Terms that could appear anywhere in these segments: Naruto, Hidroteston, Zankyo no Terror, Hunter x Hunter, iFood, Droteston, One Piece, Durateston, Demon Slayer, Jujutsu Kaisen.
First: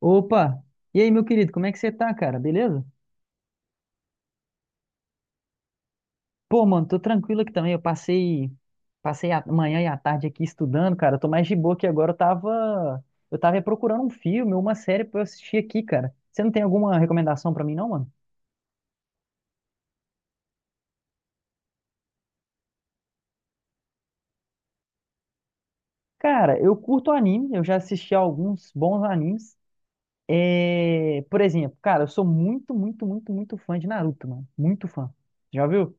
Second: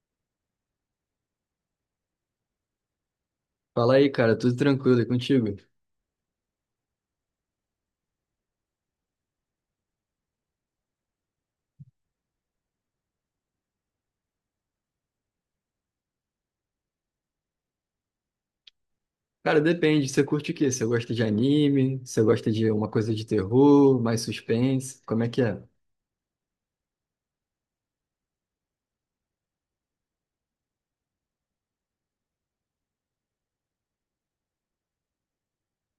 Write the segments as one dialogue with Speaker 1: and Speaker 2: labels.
Speaker 1: Opa! E aí, meu querido, como é que você tá, cara? Beleza?
Speaker 2: Fala aí, cara, tudo tranquilo e contigo?
Speaker 1: Pô, mano, tô tranquilo aqui também. Passei a manhã e a tarde aqui estudando, cara. Eu tô mais de boa aqui agora. Eu tava procurando um filme, uma série pra eu assistir aqui, cara. Você não tem alguma recomendação pra mim, não, mano?
Speaker 2: Cara, depende, você curte o quê? Você gosta de anime? Você gosta de uma coisa de terror, mais suspense? Como é que é?
Speaker 1: Cara, eu curto anime. Eu já assisti a alguns bons animes. É... Por exemplo, cara, eu sou muito, muito, muito, muito fã de Naruto, mano. Muito fã. Já viu?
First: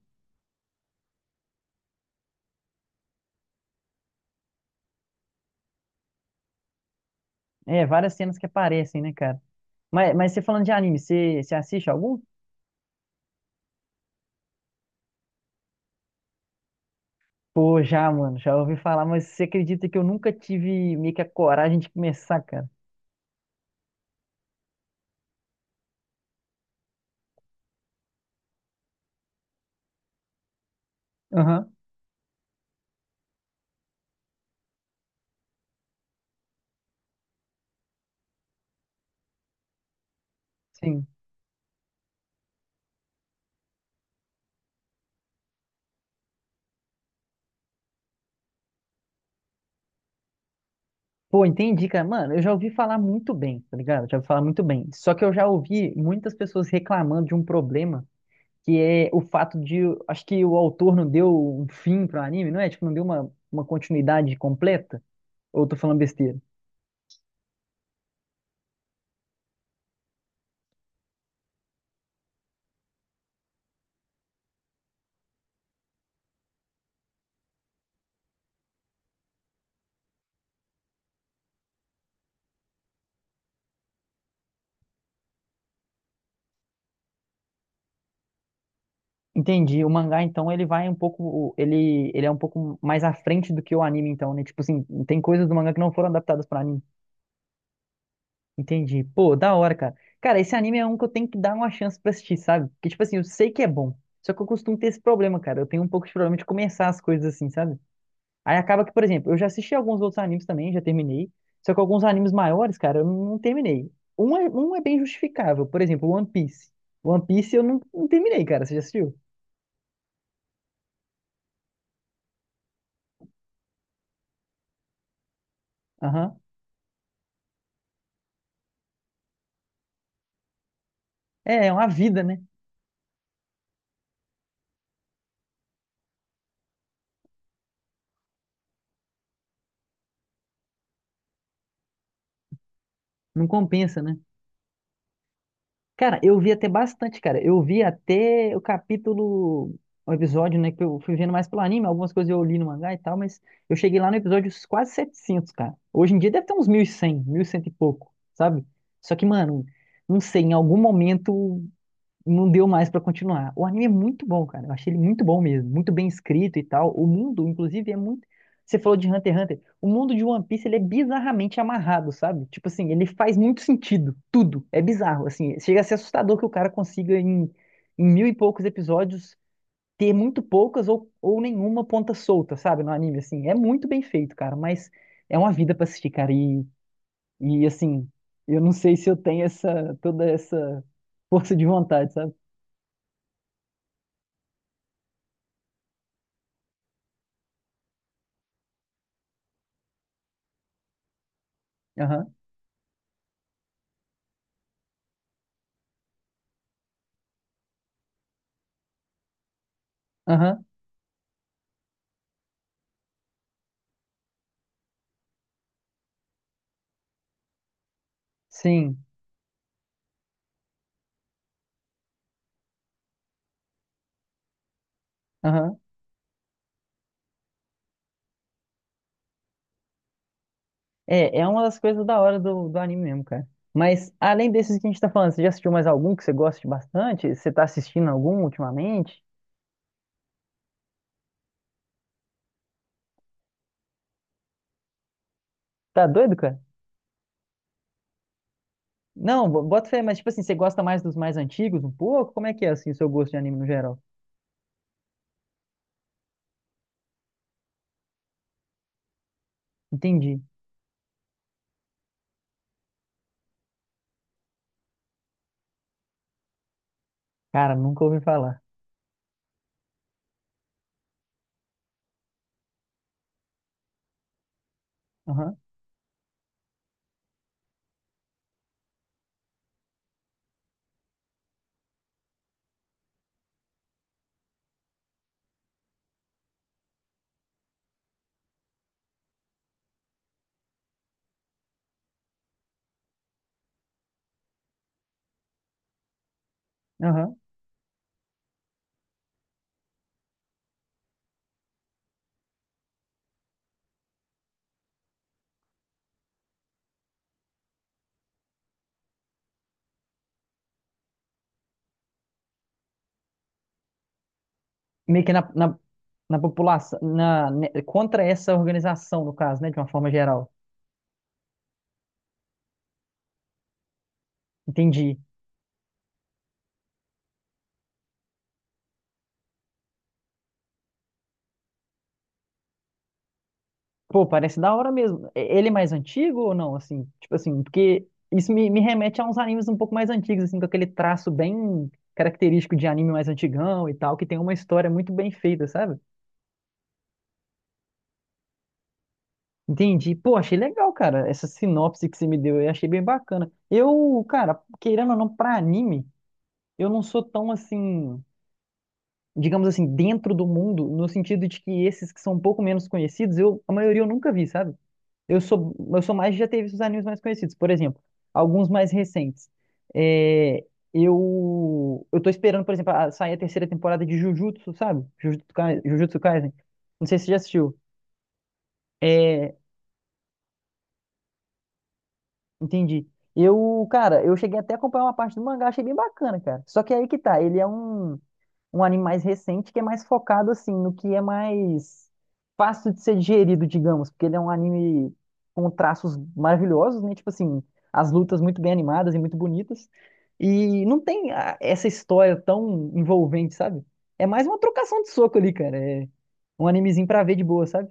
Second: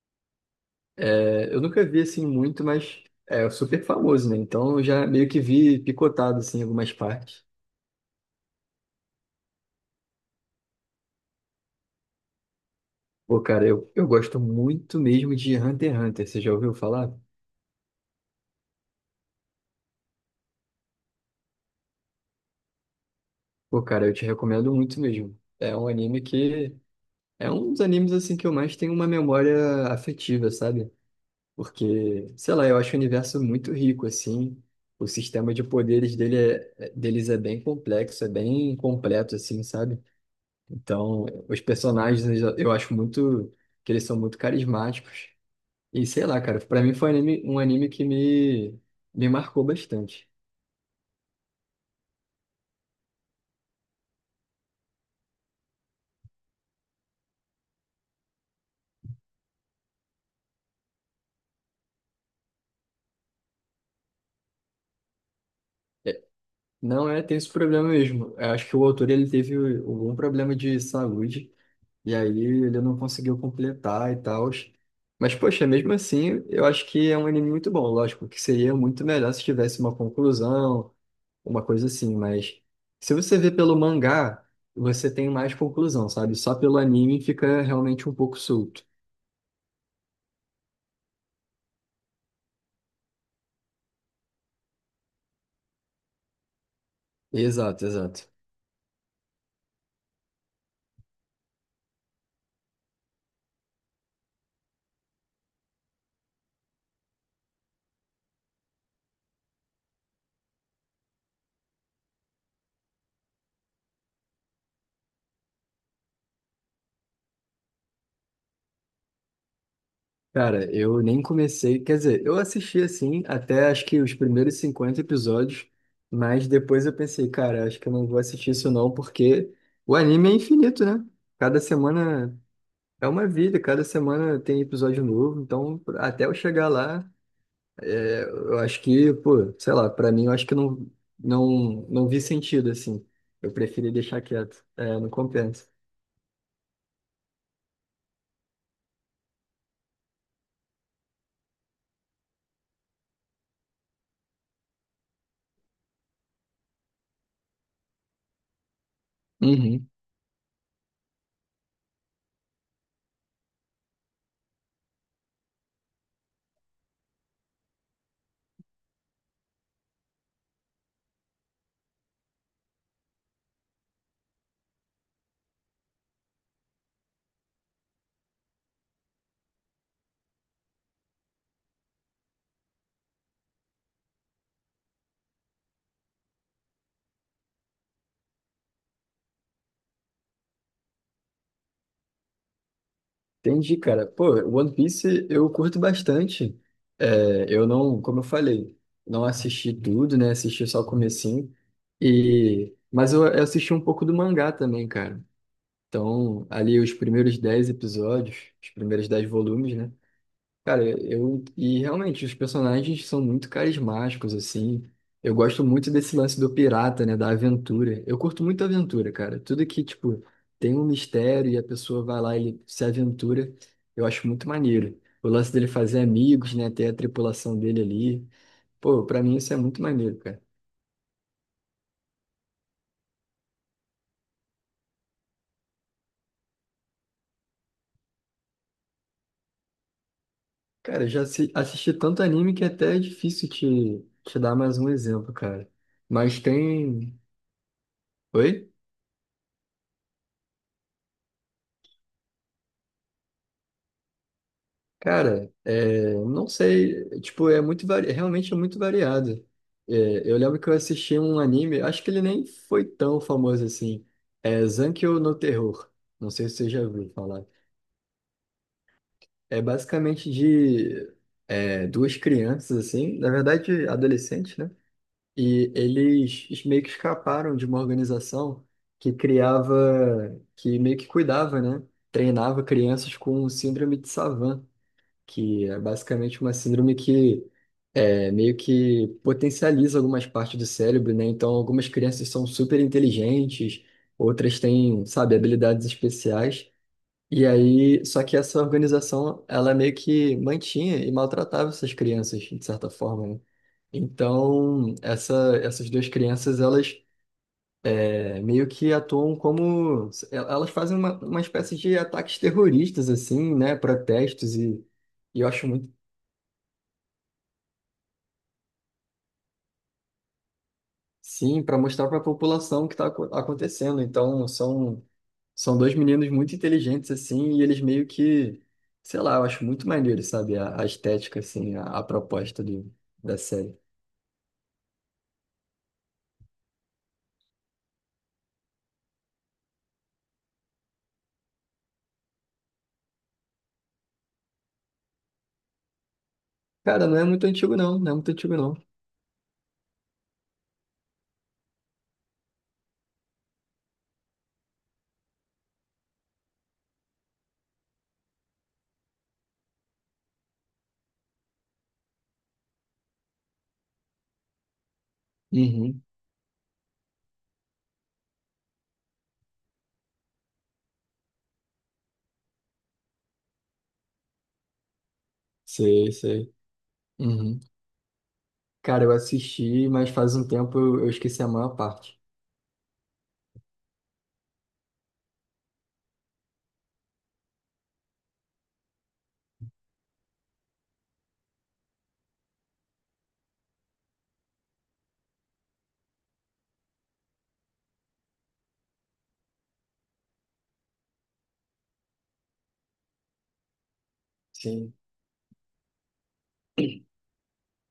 Speaker 2: É, eu nunca vi assim muito, mas é super famoso, né? Então eu já meio que vi picotado assim em algumas partes.
Speaker 1: É, várias cenas que aparecem, né, cara? Mas você falando de anime, você assiste algum?
Speaker 2: Pô, cara, eu gosto muito mesmo de Hunter x Hunter, você já ouviu falar?
Speaker 1: Pô, já, mano, já ouvi falar, mas você acredita que eu nunca tive meio que a coragem de começar, cara?
Speaker 2: Pô, cara, eu te recomendo muito mesmo. É um anime que é um dos animes assim que eu mais tenho uma memória afetiva, sabe?
Speaker 1: Aham,
Speaker 2: Porque, sei lá, eu acho o universo muito rico, assim. O sistema de poderes dele deles é bem complexo, é bem completo, assim, sabe?
Speaker 1: sim.
Speaker 2: Então, os personagens eu acho muito que eles são muito carismáticos. E sei lá, cara, pra mim foi um anime que me marcou bastante.
Speaker 1: Pô, entendi, cara. Mano, eu já ouvi falar muito bem, tá ligado? Já ouvi falar muito bem. Só que eu já ouvi muitas pessoas reclamando de um problema, que é o fato de, acho que o autor não deu um fim pro anime, não é? Tipo, não deu uma continuidade completa? Ou eu tô falando
Speaker 2: É,
Speaker 1: besteira?
Speaker 2: não é, tem esse problema mesmo. Eu acho que o autor ele teve algum problema de saúde. E aí ele não conseguiu completar e tal. Mas, poxa, mesmo assim, eu acho que é um anime muito bom. Lógico que seria muito melhor se tivesse uma conclusão, uma coisa assim. Mas se você vê pelo mangá, você tem mais conclusão, sabe? Só pelo anime fica realmente um pouco solto.
Speaker 1: Entendi. O mangá, então, ele vai um pouco, ele é um pouco mais à frente do que o anime, então, né? Tipo assim, tem coisas do mangá que não foram adaptadas para anime.
Speaker 2: Exato, exato.
Speaker 1: Entendi. Pô, da hora, cara. Cara, esse anime é um que eu tenho que dar uma chance pra assistir, sabe? Porque, tipo assim, eu sei que é bom. Só que eu costumo ter esse problema, cara. Eu tenho um pouco de problema de começar as coisas assim, sabe? Aí acaba que, por exemplo, eu já assisti alguns outros animes também, já terminei. Só que alguns animes maiores, cara, eu não terminei. Um é bem justificável. Por exemplo, One Piece. One Piece eu não terminei, cara. Você já assistiu?
Speaker 2: Cara, eu nem comecei, quer dizer, eu assisti assim até acho que os primeiros 50 episódios,
Speaker 1: Aham.
Speaker 2: mas depois eu pensei, cara, acho que eu não vou assistir isso não, porque o anime é infinito, né? Cada
Speaker 1: É, é uma vida,
Speaker 2: semana
Speaker 1: né?
Speaker 2: é uma vida, cada semana tem episódio novo, então até eu chegar lá, é, eu acho que, pô, sei lá, pra mim eu acho que não não vi sentido assim.
Speaker 1: Não
Speaker 2: Eu preferi
Speaker 1: compensa, né?
Speaker 2: deixar quieto, é, não compensa.
Speaker 1: Cara, eu vi até bastante, cara. Eu vi até o capítulo, o episódio, né? Que eu fui vendo mais pelo anime, algumas coisas eu li no mangá e tal, mas eu cheguei lá no episódio quase 700 cara. Hoje em dia deve ter uns 1100, 1100 e cem e pouco, sabe? Só que, mano,
Speaker 2: Uhum.
Speaker 1: não sei, em algum momento não deu mais pra continuar. O anime é muito bom, cara. Eu achei ele muito bom mesmo, muito bem escrito e tal. O mundo, inclusive, é muito. Você falou de Hunter x Hunter. O mundo de One Piece ele é bizarramente amarrado, sabe? Tipo assim, ele faz muito sentido, tudo. É bizarro, assim. Chega a ser assustador que o cara consiga em mil e poucos episódios ter muito poucas ou nenhuma ponta solta, sabe? No anime, assim. É muito bem feito, cara. Mas é uma vida pra assistir, cara. E assim, eu não sei se eu tenho essa toda essa força de vontade, sabe?
Speaker 2: Entendi, cara. Pô, One Piece eu curto bastante. É, eu não, como eu falei, não assisti tudo, né? Assisti só o comecinho.
Speaker 1: Aham.
Speaker 2: E, mas eu assisti um pouco do mangá também, cara. Então, ali os primeiros 10 episódios, os primeiros 10 volumes, né?
Speaker 1: Aham,
Speaker 2: Cara, eu. E realmente, os personagens são muito carismáticos, assim. Eu gosto muito desse lance do pirata, né? Da aventura. Eu curto muito
Speaker 1: sim.
Speaker 2: aventura, cara. Tudo que, tipo, tem um mistério e a pessoa vai lá e se aventura, eu acho muito maneiro. O lance dele
Speaker 1: Aham.
Speaker 2: fazer amigos, né? Ter a tripulação dele ali. Pô, pra mim isso é muito maneiro, cara.
Speaker 1: É, é uma das coisas da hora do anime mesmo, cara. Mas além desses que a gente tá falando, você já assistiu mais algum que você goste bastante? Você tá assistindo algum ultimamente?
Speaker 2: Cara, eu assisti tanto anime que até é difícil te dar mais um exemplo, cara.
Speaker 1: Tá doido,
Speaker 2: Mas
Speaker 1: cara?
Speaker 2: tem. Oi?
Speaker 1: Não, bota fé, mas tipo assim, você gosta mais dos mais antigos um pouco? Como é que é assim o seu gosto de anime no geral?
Speaker 2: Cara, é, não sei, tipo, é muito vari... realmente é muito variado. É, eu
Speaker 1: Entendi.
Speaker 2: lembro que eu assisti um anime, acho que ele nem foi tão famoso assim. É Zankyo no Terror. Não sei se você já ouviu falar.
Speaker 1: Cara, nunca ouvi falar.
Speaker 2: É basicamente de duas crianças, assim, na verdade, adolescentes, né?
Speaker 1: Aham,
Speaker 2: E eles meio que escaparam de uma organização que criava, que meio que cuidava, né? Treinava crianças com síndrome de Savant que é basicamente uma síndrome que meio que potencializa algumas partes do cérebro, né? Então, algumas crianças são super inteligentes, outras têm, sabe, habilidades especiais.
Speaker 1: aham.
Speaker 2: E aí, só que essa organização, ela meio que mantinha e maltratava essas crianças, de certa forma, né? Então, essas duas crianças, elas meio que atuam como... elas fazem uma espécie de ataques terroristas, assim, né? Protestos
Speaker 1: Meio que
Speaker 2: e eu acho muito
Speaker 1: na população, né, contra essa organização, no caso, né, de uma forma geral.
Speaker 2: sim, para mostrar para a população o que está acontecendo. Então,
Speaker 1: Entendi.
Speaker 2: são dois meninos muito inteligentes, assim, e eles meio que, sei lá, eu acho muito maneiro, sabe? A estética, assim, a proposta do, da série.
Speaker 1: Pô, parece da hora mesmo. Ele é mais antigo ou não? Assim, tipo assim, porque isso me remete a uns animes um pouco mais antigos, assim, com aquele traço bem característico de anime mais antigão e tal, que tem uma história muito bem feita, sabe?
Speaker 2: Cara, não é muito antigo, não. Não é muito antigo, não.
Speaker 1: Entendi. Pô, achei legal, cara. Essa sinopse que você me deu, eu achei bem bacana. Eu, cara, querendo ou não, pra anime, eu não sou tão assim, digamos assim, dentro do mundo, no sentido de que esses que são um pouco menos conhecidos, eu, a maioria eu nunca vi, sabe? Eu
Speaker 2: Uhum.
Speaker 1: sou mais, de já teve os animes mais conhecidos. Por exemplo, alguns mais recentes. É, eu tô esperando, por exemplo, sair a terceira temporada de Jujutsu, sabe?
Speaker 2: Sei,
Speaker 1: Jujutsu Kaisen.
Speaker 2: sei.
Speaker 1: Não sei se você já
Speaker 2: Uhum.
Speaker 1: assistiu.
Speaker 2: Cara, eu
Speaker 1: É,
Speaker 2: assisti, mas faz um tempo eu esqueci a maior parte.
Speaker 1: entendi. Eu, cara, eu cheguei até a acompanhar uma parte do mangá, achei bem bacana, cara. Só que aí que tá, ele é um anime mais recente que é mais focado assim no que é mais fácil de ser digerido, digamos, porque ele é um anime com traços maravilhosos, né? Tipo assim, as lutas muito bem animadas e muito bonitas. E não tem essa história tão envolvente, sabe? É mais uma
Speaker 2: Sim.
Speaker 1: trocação de soco ali, cara. É um animezinho pra ver de boa, sabe?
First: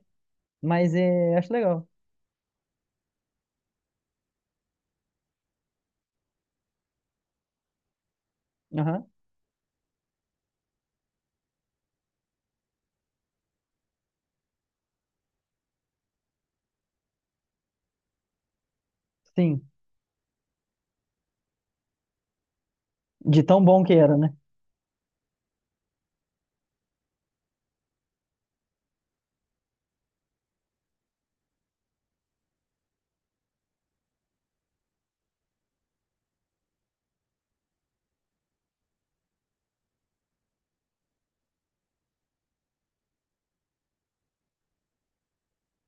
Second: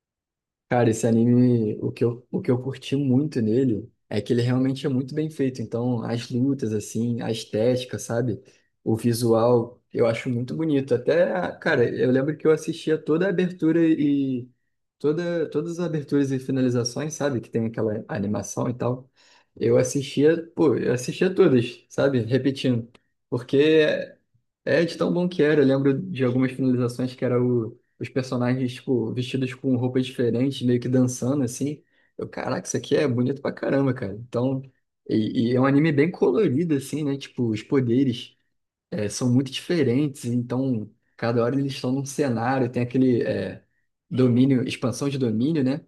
Speaker 2: Cara,
Speaker 1: Mas
Speaker 2: esse
Speaker 1: é, acho
Speaker 2: anime,
Speaker 1: legal.
Speaker 2: o que eu curti muito nele é que ele realmente é muito bem feito. Então, as lutas, assim, a estética, sabe? O
Speaker 1: Aham.
Speaker 2: visual, eu acho muito bonito. Até, cara, eu lembro que eu assistia toda a abertura e todas as aberturas e finalizações, sabe? Que tem aquela animação e tal.
Speaker 1: Sim.
Speaker 2: Eu assistia, pô, eu assistia todas, sabe? Repetindo.
Speaker 1: De tão bom
Speaker 2: Porque
Speaker 1: que era, né?
Speaker 2: é, de tão bom que era. Eu lembro de algumas finalizações que era os personagens, tipo, vestidos com roupas diferentes, meio que dançando, assim. Eu, caraca, isso aqui é bonito pra caramba, cara. Então, e é um anime bem colorido, assim, né? Tipo, os poderes são muito diferentes, então, cada hora eles estão num cenário, tem aquele domínio, expansão de domínio, né?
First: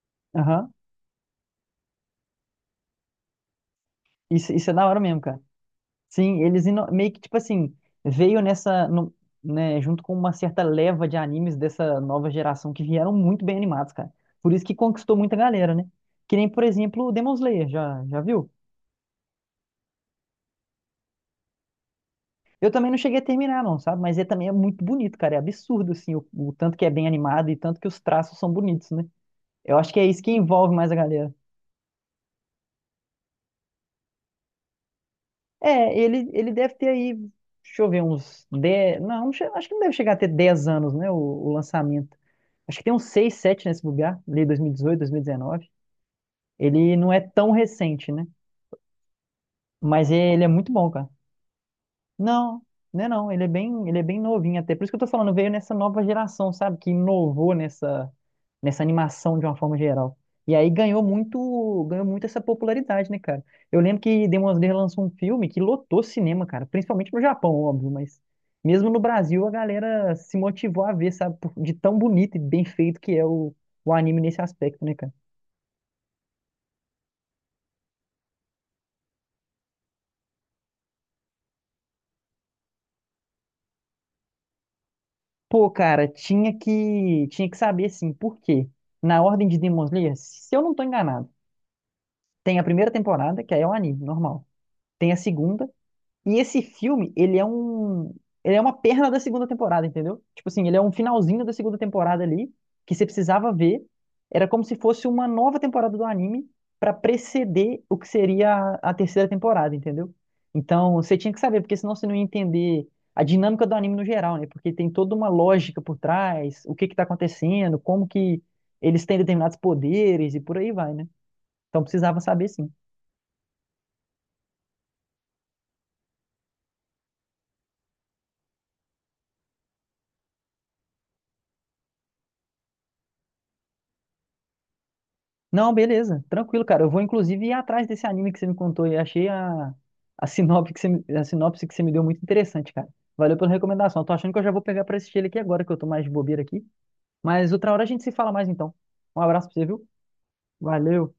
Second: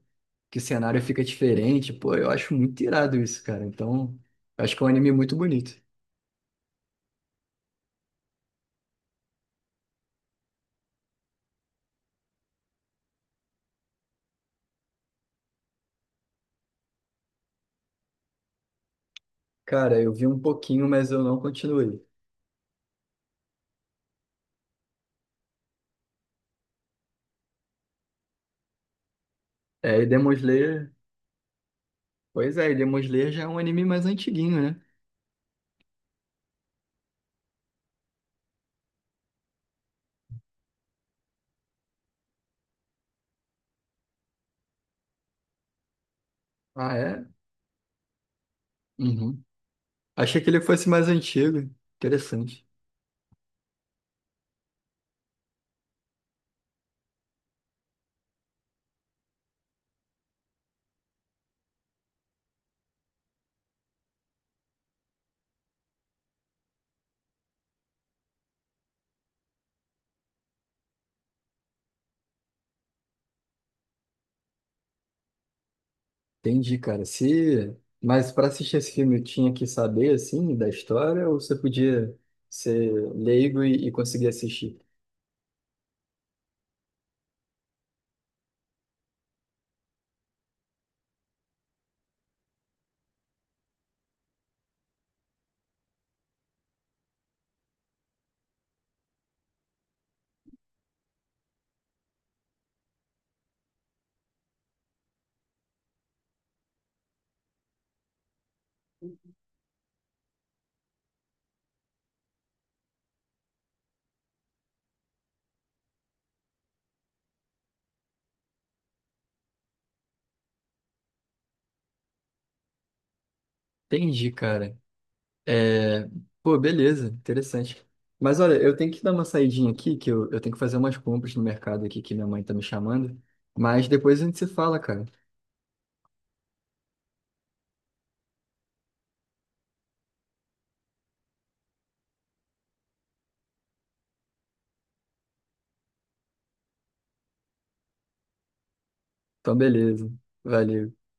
Speaker 2: Que o
Speaker 1: Aham.
Speaker 2: cenário fica diferente. Pô, eu acho muito irado isso, cara. Então,
Speaker 1: Isso,
Speaker 2: eu
Speaker 1: isso é
Speaker 2: acho que
Speaker 1: da
Speaker 2: é um
Speaker 1: hora
Speaker 2: anime
Speaker 1: mesmo,
Speaker 2: muito
Speaker 1: cara.
Speaker 2: bonito.
Speaker 1: Sim, meio que, tipo assim, veio nessa, né, junto com uma certa leva de animes dessa nova geração que vieram muito bem animados, cara. Por isso que conquistou muita galera, né? Que nem, por exemplo, o Demon Slayer, já viu?
Speaker 2: Cara, eu vi um pouquinho, mas eu não continuei.
Speaker 1: Eu também não cheguei a terminar, não, sabe? Mas ele também é muito bonito, cara. É absurdo, assim, o tanto que é bem animado e tanto que os traços são bonitos, né? Eu acho que
Speaker 2: É,
Speaker 1: é
Speaker 2: e
Speaker 1: isso que
Speaker 2: Demon
Speaker 1: envolve mais
Speaker 2: Slayer.
Speaker 1: a galera.
Speaker 2: Pois é, e Demon Slayer já é um anime mais antiguinho, né?
Speaker 1: É, ele deve ter aí, deixa eu ver, uns 10. Não, acho que não deve chegar a ter 10 anos, né? O lançamento. Acho que tem uns 6, 7 nesse lugar, ali 2018, 2019. Ele
Speaker 2: Ah,
Speaker 1: não é
Speaker 2: é?
Speaker 1: tão recente, né?
Speaker 2: Uhum.
Speaker 1: Mas
Speaker 2: Achei
Speaker 1: ele é
Speaker 2: que ele
Speaker 1: muito
Speaker 2: fosse
Speaker 1: bom,
Speaker 2: mais
Speaker 1: cara.
Speaker 2: antigo.
Speaker 1: Não,
Speaker 2: Interessante.
Speaker 1: né não, ele é bem, novinho até. Por isso que eu tô falando, veio nessa nova geração, sabe? Que inovou nessa animação de uma forma geral. E aí ganhou muito essa popularidade, né, cara? Eu lembro que Demon Slayer lançou um filme que lotou cinema, cara, principalmente no Japão, óbvio, mas mesmo no Brasil a galera se motivou a ver, sabe, de tão bonito e bem feito que é o anime nesse aspecto, né, cara?
Speaker 2: Entendi, cara. Se... Mas para assistir esse filme, eu tinha que saber, assim, da história, ou você podia ser leigo e conseguir assistir?
Speaker 1: Pô, cara, tinha que saber assim, por quê? Na ordem de Demon Slayer, se eu não tô enganado, tem a primeira temporada, que aí é um anime normal. Tem a segunda. E esse filme, ele é um. Ele é uma perna da segunda temporada, entendeu? Tipo assim, ele é um finalzinho da segunda temporada ali, que você precisava ver. Era como se fosse uma nova temporada do anime pra preceder o que seria a terceira temporada, entendeu? Então, você tinha que saber, porque senão você não ia entender a dinâmica do anime no geral, né? Porque tem toda uma lógica por trás, o que que tá acontecendo, como que eles têm determinados poderes e por aí vai, né? Então precisava saber sim.
Speaker 2: Entendi, cara. É... Pô, beleza. Interessante. Mas olha, eu tenho que dar uma saidinha aqui, que eu tenho que fazer umas compras no mercado aqui, que minha mãe tá me chamando. Mas depois a gente se fala, cara.
Speaker 1: Não, beleza, tranquilo, cara. Eu vou inclusive ir atrás desse anime que você me contou e achei a sinopse que você me, a sinopse que você me deu muito interessante, cara. Valeu pela recomendação. Eu tô achando que eu já vou pegar pra assistir ele aqui agora, que eu tô mais de bobeira aqui. Mas outra hora a gente se fala mais então. Um abraço pra
Speaker 2: Então,
Speaker 1: você, viu?
Speaker 2: beleza. Valeu.
Speaker 1: Valeu.